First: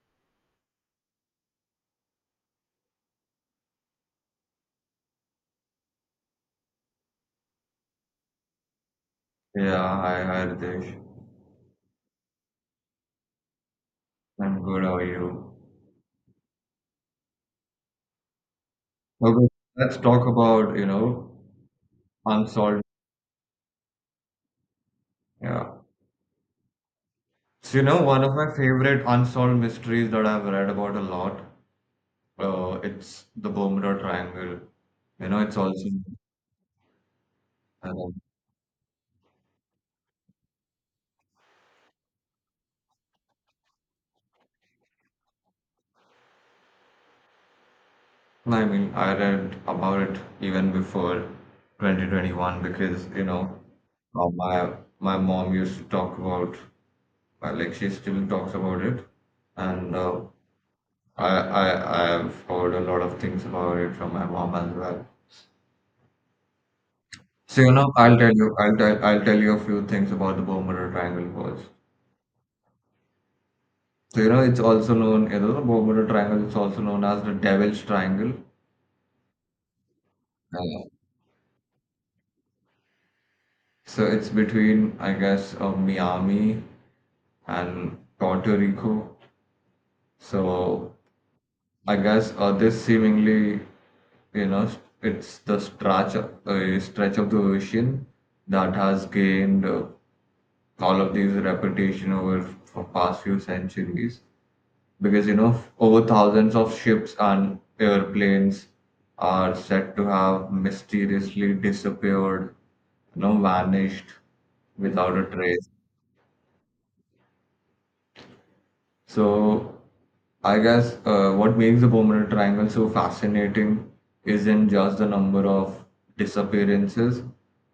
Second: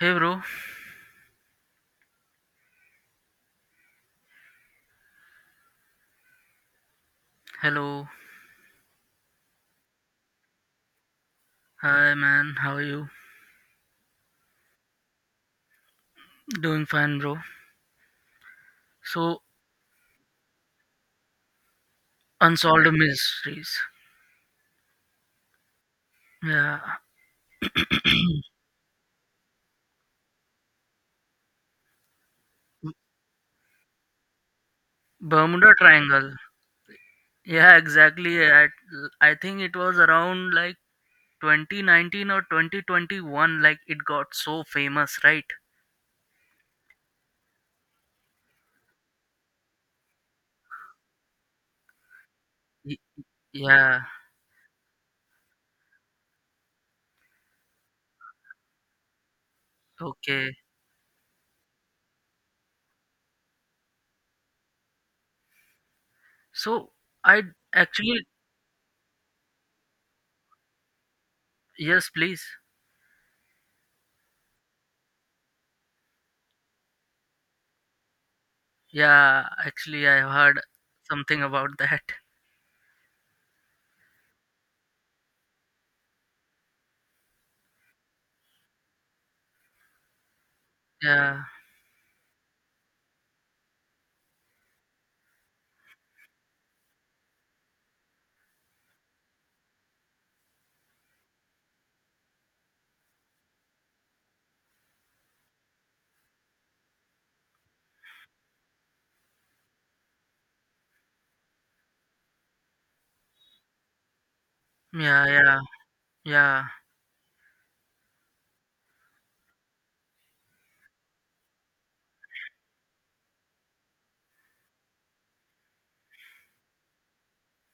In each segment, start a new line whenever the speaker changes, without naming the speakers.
Hey bro, hello.
Yeah, hi, hi, Ritesh.
Hi man, how are you?
I'm good. How are you?
Doing fine bro. So,
Okay, let's talk about, unsolved.
unsolved mysteries.
Yeah.
Yeah,
So, one of my favorite unsolved mysteries that I've read about a lot, it's the Bermuda Triangle. You know, it's
Bermuda
also,
Triangle. Yeah,
um,
exactly. I think it was around like 2019 or 2021, like it got so famous, right?
I mean, I read about it even before 2021
Y-
because,
Yeah,
uh, my my mom used to talk about, like, she still talks about it. And uh,
okay.
I, I I have heard a lot of things about it from my mom as well.
So, I
So I'll
actually
tell you, I'll tell, I'll tell you a few things about the Bermuda Triangle first.
Yes, please.
So it's also known, the Bermuda Triangle is also known as the Devil's Triangle.
Yeah, actually I heard
Uh,
something about that.
so it's between, I guess, Miami and Puerto Rico. So
Yeah.
I guess this seemingly, it's the stretch, stretch of the ocean that has gained. All of these reputation over for past few centuries because over thousands of ships and airplanes are said to have mysteriously disappeared, vanished without a
Yeah, yeah.
trace.
Yeah.
So I guess what makes the Bermuda Triangle so fascinating isn't just the number of disappearances,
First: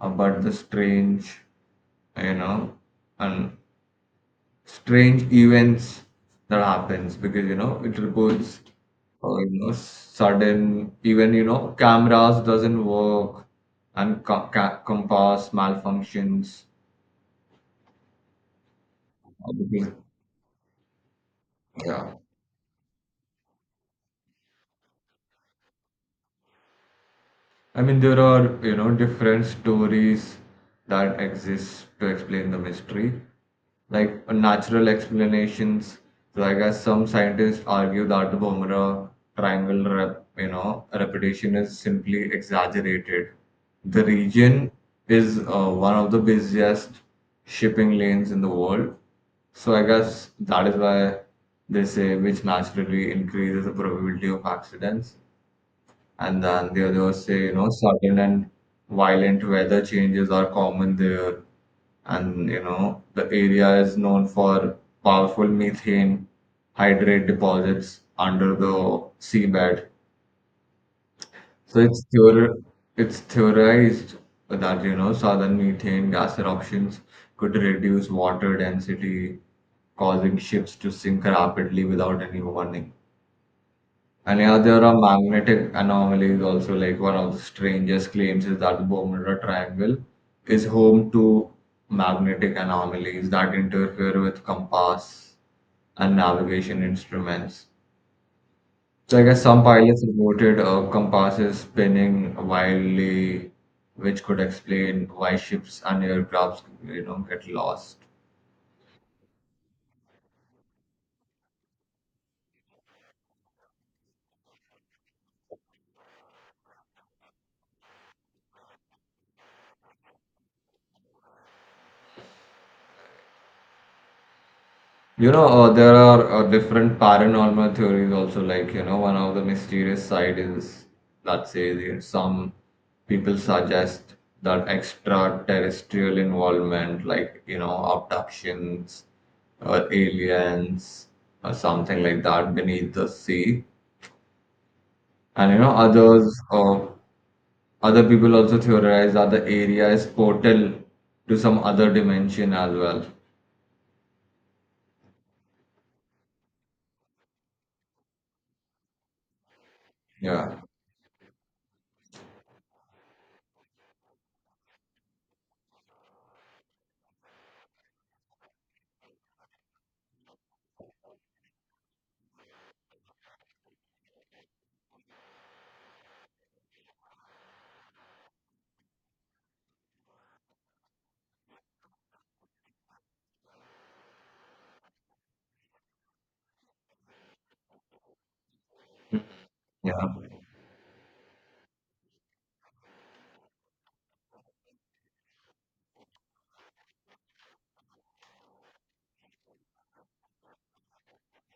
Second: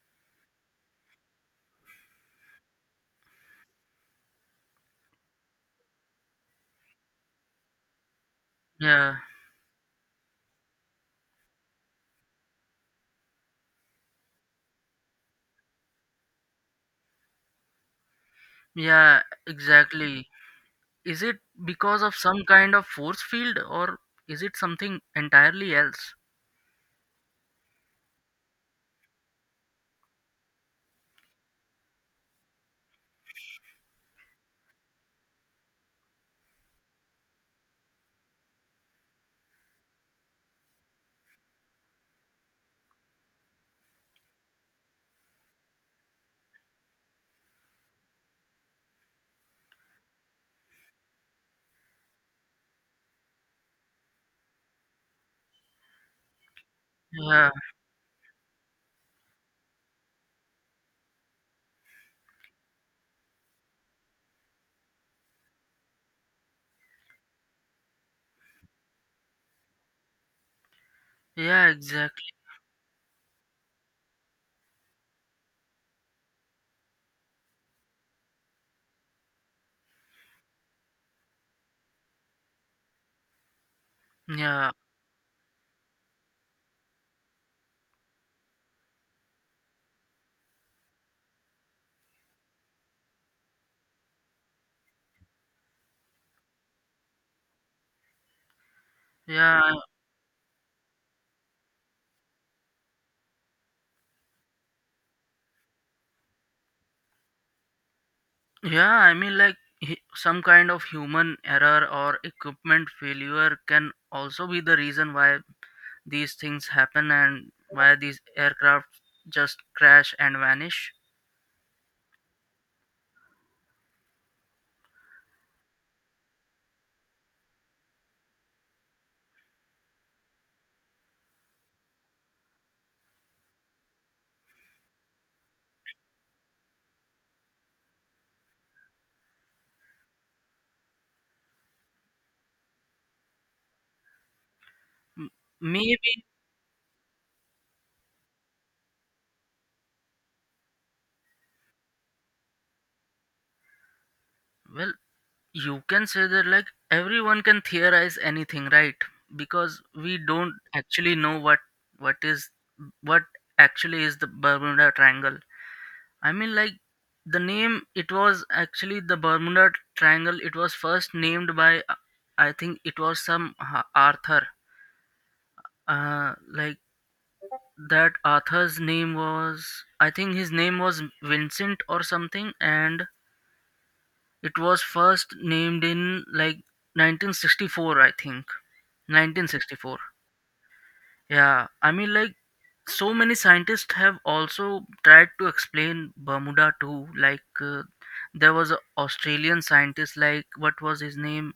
but the strange, you know and strange events that happens, because it reports
Yeah.
sudden, even cameras doesn't work and compass malfunctions.
Yeah,
Everything.
exactly. Is it because
Yeah.
of some kind of force field, or is it something entirely else?
I mean, there are, different stories that exist to explain the mystery, like natural explanations. So I guess some scientists argue that the Bumrah triangle, repetition is simply exaggerated. The region is one of the busiest shipping lanes in the world, so I guess that is why they say, which naturally increases the probability of accidents. And then the others say,
Yeah,
sudden and violent weather changes are common there. And, the area is known for powerful methane hydrate deposits under the seabed.
yeah,
So
exactly.
it's theorized that, southern methane gas eruptions could reduce water density, causing ships to sink rapidly without any warning. And yeah,
Yeah,
there are magnetic anomalies also. Like, one of the strangest claims is that the Bermuda Triangle is home to magnetic anomalies that interfere with compass and navigation instruments. So I guess
yeah,
some pilots reported compasses spinning wildly, which could explain why ships and aircrafts, get lost.
yeah. I mean, like, some kind of human error or equipment failure can also be the reason why these things happen and why these aircraft just crash and vanish.
There are different paranormal theories also. Like, one of the mysterious side is, let's say, some people suggest that extraterrestrial involvement, like, abductions or aliens or something like that beneath the sea.
M-
And,
Maybe.
others, other people also theorize that the area is portal to some other dimension as well.
Well, you can say that, like, everyone can theorize anything, right? Because we don't
Yeah,
actually know what is what actually is the Bermuda Triangle. I mean, like, the name, it was actually the Bermuda Triangle. It was first named by, I think it was some Arthur. Like, that Arthur's name was, I think his name was Vincent or something. And it was first named in like 1964, I think.
yeah,
1964. Yeah, I mean, like, so many scientists have also tried to explain Bermuda too. Like, there was an Australian scientist, like, what was his name?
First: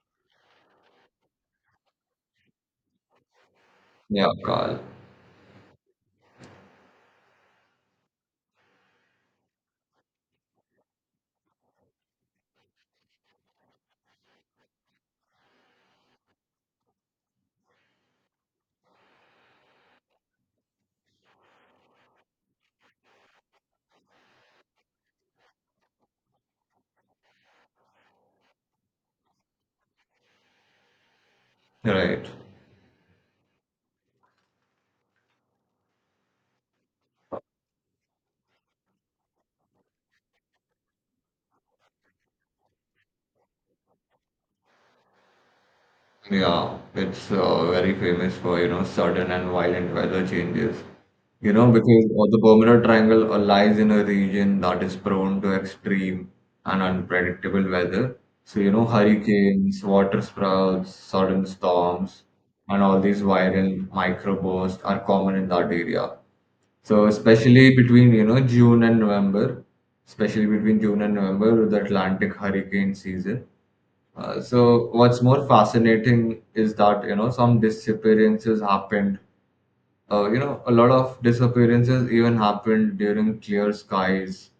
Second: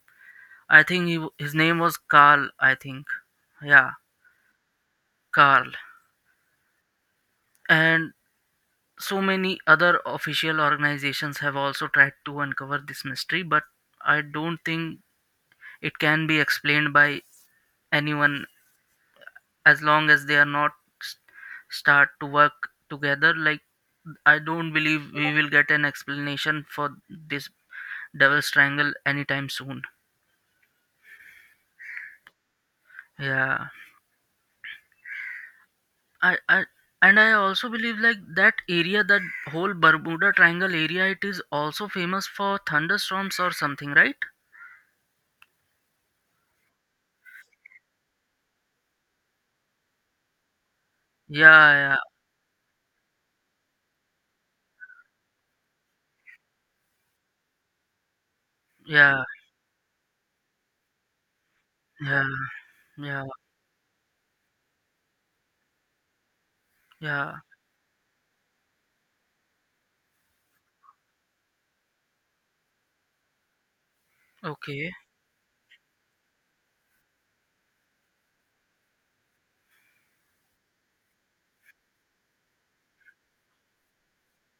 I think his name was Carl, I think. Yeah,
yeah, Carl.
Carl. And so many other official organizations have also tried to uncover this mystery, but I don't think it can be explained by anyone as long as they are not, s- start to work together. Like, I don't believe we will get an explanation for this devil's triangle anytime soon.
Right.
Yeah. I i and I also believe, like, that area, that whole Bermuda Triangle area, it is also famous for thunderstorms or something, right?
Yeah, it's very famous for, sudden and violent weather changes.
Yeah, yeah.
Because the Bermuda Triangle lies in a region that is prone to extreme and unpredictable weather. So,
Yeah,
hurricanes, water sprouts, sudden storms,
yeah,
and all these
yeah,
viral microbursts are common in that area. So,
yeah.
especially between, June and November, the Atlantic hurricane season, so
Okay.
what's more fascinating is that some disappearances happened. A lot of disappearances even happened during clear skies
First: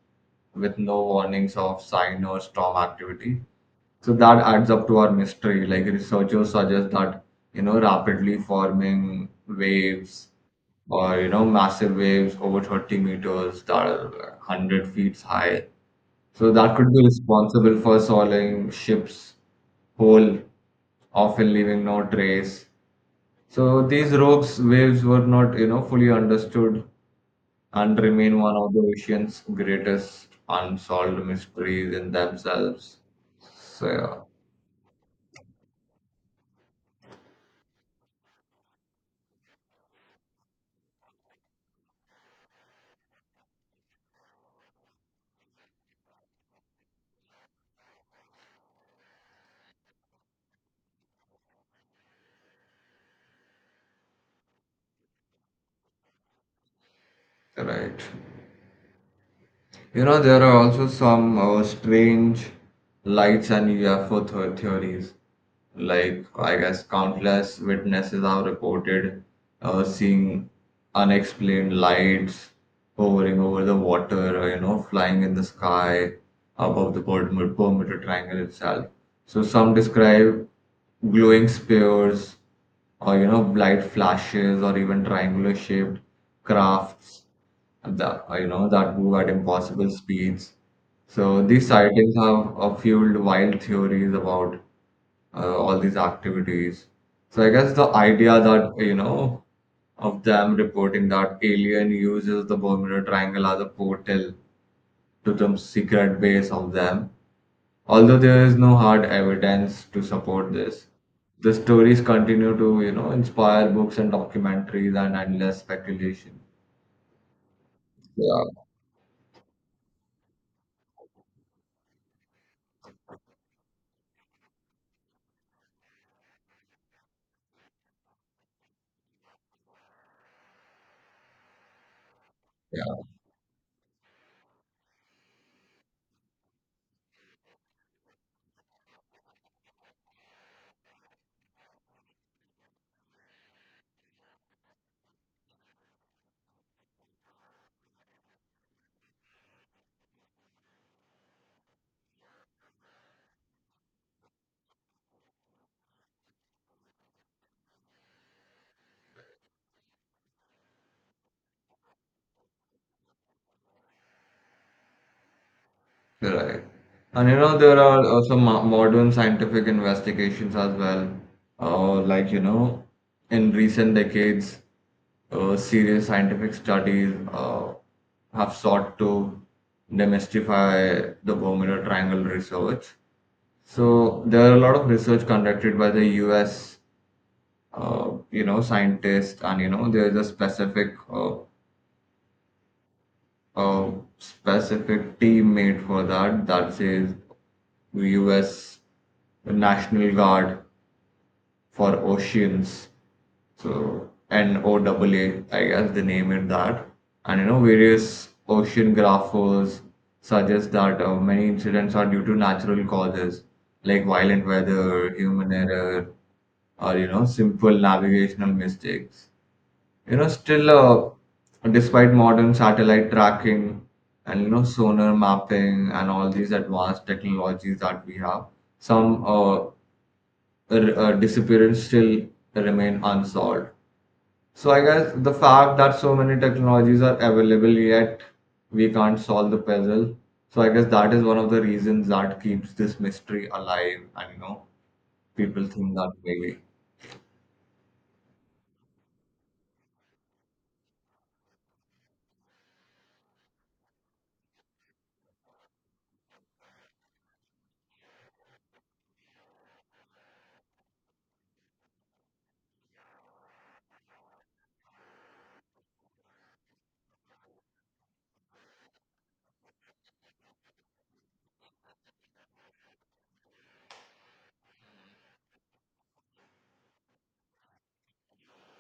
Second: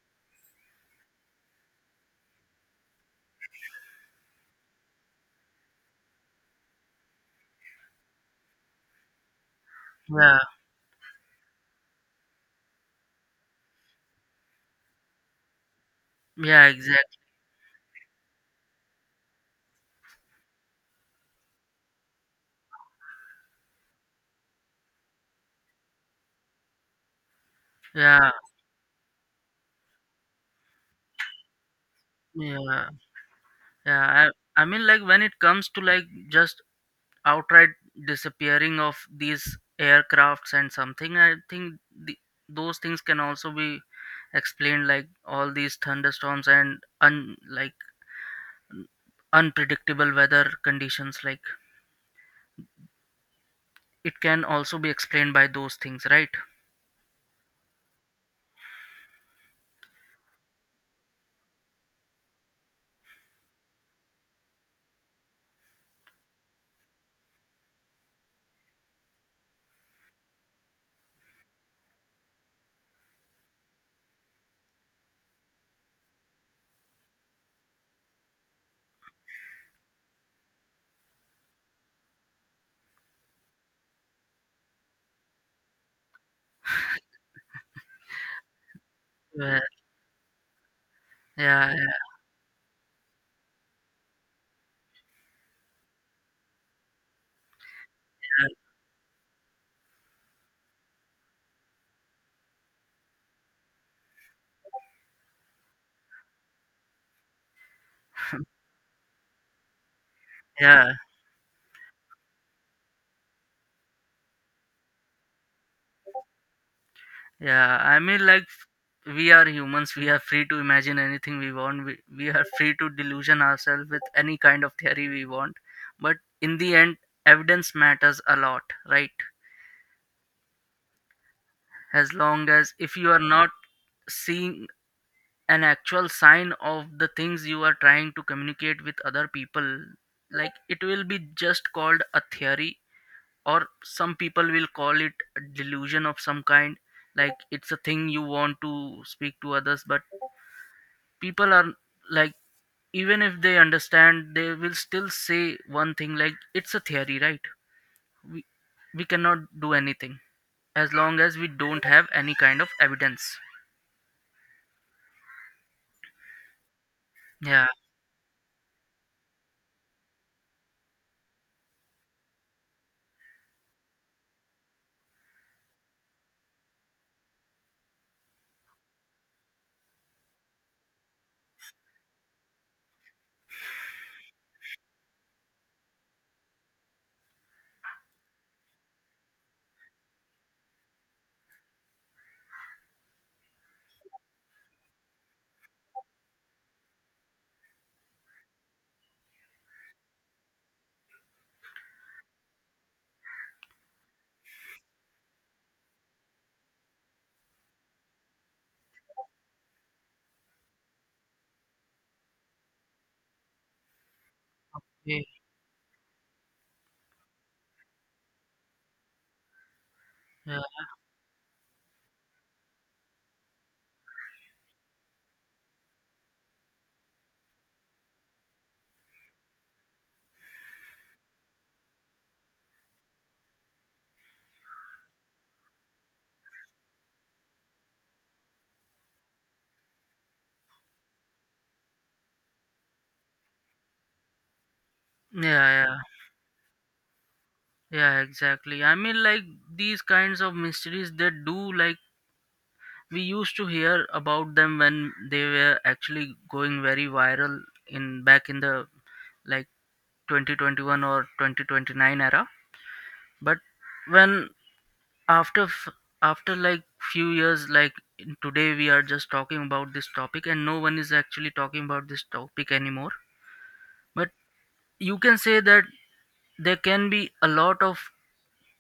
with no warnings of sign or storm activity. So that adds up to our mystery. Like, researchers suggest that rapidly forming waves
Yeah,
or massive waves over 30 meters, that are 100 feet high, so
yeah,
that could be
exactly.
responsible for soiling ships whole, often leaving no trace. So these rogues waves were not, fully understood and
Yeah,
remain one of the ocean's greatest unsolved mysteries in
yeah,
themselves.
yeah.
So
I mean, like, when it comes to, like, just outright disappearing of these aircrafts and something, I think the, those things can also be explained, like, all these thunderstorms and, like, unpredictable weather conditions, like, it can also be explained by those things, right?
yeah, right. You know, there are also some strange lights and UFO theories. Like, I guess, countless witnesses have reported seeing unexplained lights hovering over the water, or, flying in the sky above the perimeter triangle itself. So, some describe glowing spheres, or bright flashes, or even triangular shaped crafts, the that move at
Yeah.
impossible speeds. So these
Yeah.
sightings have fueled wild theories about all these activities. So I guess the idea
Yeah.
that of them reporting that alien uses the Bermuda Triangle as a portal to some secret base of them, although there is no hard evidence to support this.
Yeah.
The stories continue to inspire books and documentaries and endless speculation.
Yeah. I mean,
Yeah.
like, we are humans, we are free to imagine anything we want. We are free to delusion ourselves with any kind of theory we want. But in the end, evidence matters a lot, right? As long as, if you are not seeing an actual sign of the things you are trying to communicate with other people, like, it will be just called a theory, or some people will call it a delusion of some kind. Like, it's a thing you want to speak to others, but people are, like, even if they understand, they will still say one thing, like, it's a theory, right? we, we cannot do anything as long as we don't have any kind of evidence.
Right. And
Yeah.
there are also mo modern scientific investigations as well. Like, in recent decades, serious scientific studies have sought to demystify the Bermuda Triangle research. So there are a lot of research conducted by the US, scientists, and there is a specific team made for that that says US National Guard for Oceans. So NOAA. I guess they name it that. And various oceanographers suggest that many incidents are due to natural causes like violent weather, human error, or simple navigational mistakes.
Yeah,
Still, despite modern satellite tracking and sonar mapping and all these advanced technologies that we have, some disappearances still remain unsolved. So I guess the fact that so many technologies are available, yet we can't solve the puzzle. So I guess that is one of the reasons that keeps this mystery alive. And
yeah,
people think
yeah,
that maybe,
yeah, exactly. I mean, like, these kinds of mysteries, they do, like, we used to hear about them when they were actually going very viral in back in the, like, 2021 or 2029 era. But when, after after, like, few years, like, today we are just talking about this topic, and no one is actually talking about this topic anymore. But you can say that there can be a lot of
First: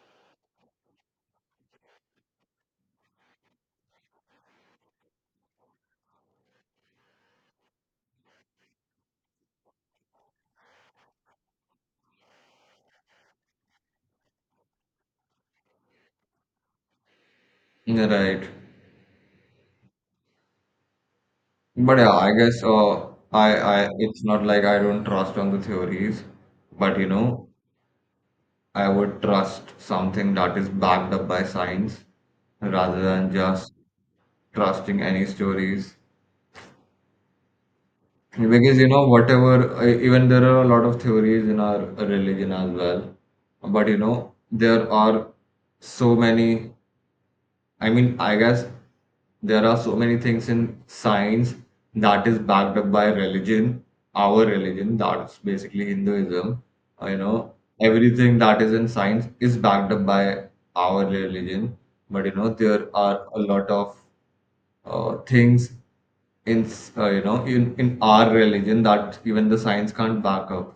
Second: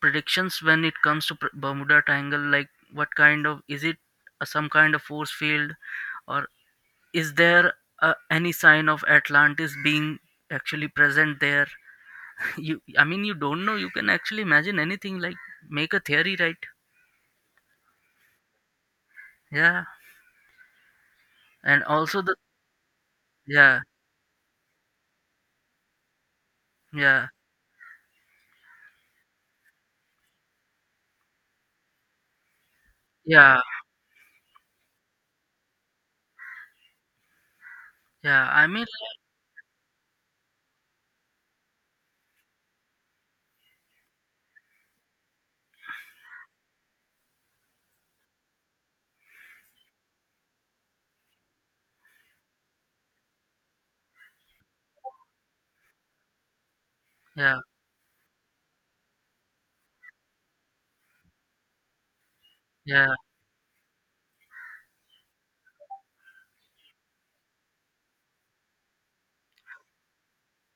predictions when it comes to, Bermuda Triangle, like, what kind of is it? Some kind of force field, or is there, any sign of Atlantis being actually present there? you I mean, you don't know. You can actually imagine anything, like, make a theory, right?
right.
Yeah. and
But yeah,
also
I
the
guess I,
Yeah,
I it's not like I don't trust on the theories, but
yeah,
I would trust something that is backed up by science rather than
yeah,
just trusting any stories.
yeah. I
Because
mean, like,
even there are a lot of theories in our religion as well, but there are so many, I mean, I guess there are so many things in science that is backed up by religion, our religion, that's basically Hinduism. Uh, you know,
yeah,
everything that is in science is backed up by our religion. But there
yeah,
are a lot of things in s- you know in our religion that even the science can't back up,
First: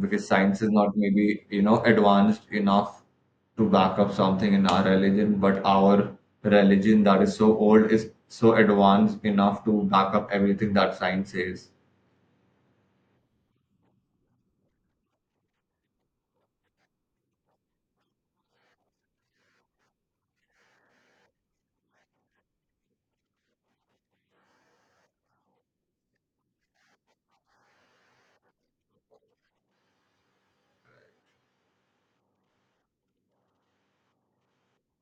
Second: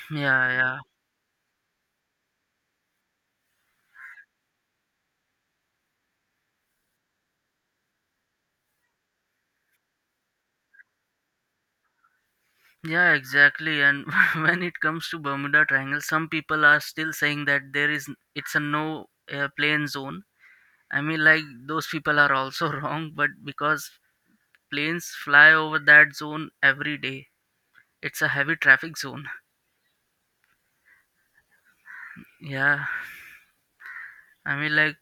because
yeah,
science is
yeah,
not maybe advanced enough to back up something in our religion, but our religion, that is so old, is so advanced enough to back up everything that science says.
yeah, exactly. And when it comes to Bermuda Triangle, some people are still saying that there is it's a no, plane zone. I mean, like, those people are also wrong, but because planes fly over that zone every day, it's a heavy traffic zone. Yeah, I mean, like,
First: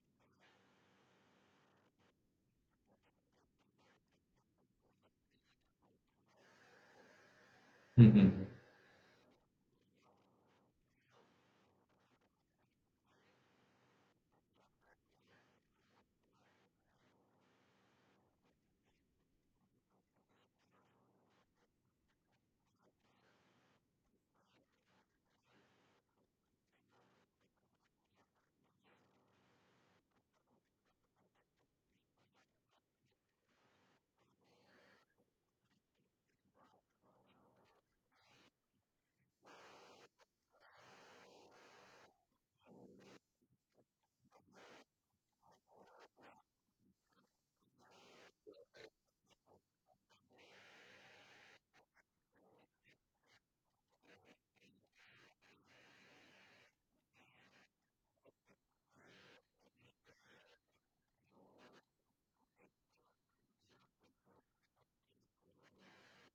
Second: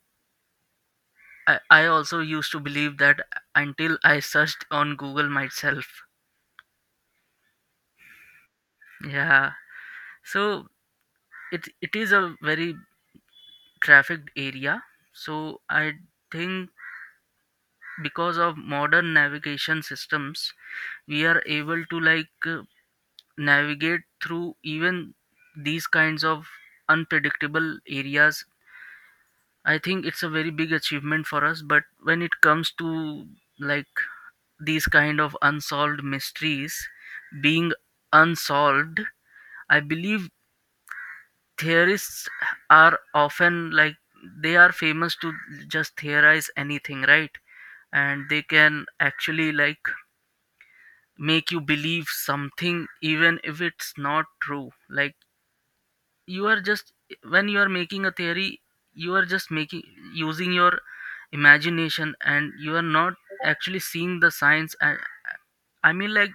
I also used to believe that until I searched on Google myself.
Mhm.
Yeah, so it is a very trafficked area. So I think because of modern navigation systems, we are able to, like, navigate through even these kinds of unpredictable areas. I think it's a very big achievement for us, but when it comes to, like, these kind of unsolved mysteries being unsolved, I believe theorists are often, like, they are famous to just theorize anything, right? And they can actually, like, make you believe something even if it's not true. Like, you are just, when you are making a theory, you are just making, using your imagination, and you are not actually seeing the science and, I mean, like,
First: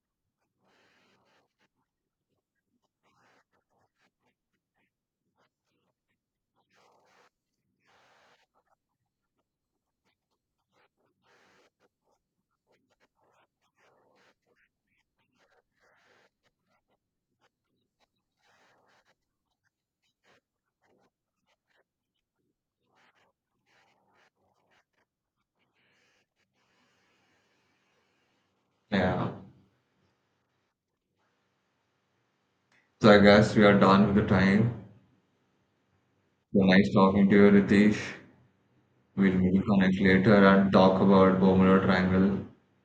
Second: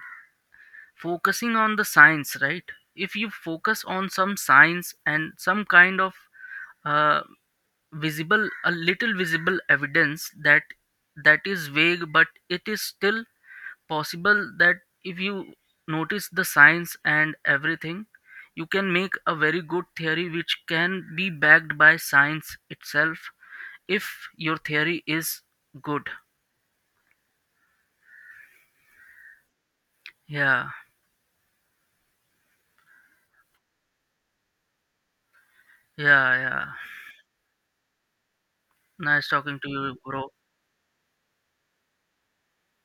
focusing on the science, right? If you focus on some science and some kind of, uh, visible a little visible evidence, that is vague, but it is still possible that if you notice the signs and everything, you can make a very good theory which can be backed by science itself, if your theory is good.
Yeah,
Yeah.
so I guess we are done with the time.
Yeah.
So
Yeah.
nice talking to you, Ritesh.
Nice
We'll maybe
talking to you
connect
bro.
later and talk about Bermuda Triangle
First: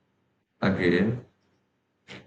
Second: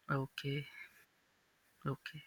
Okay.
again.
Okay.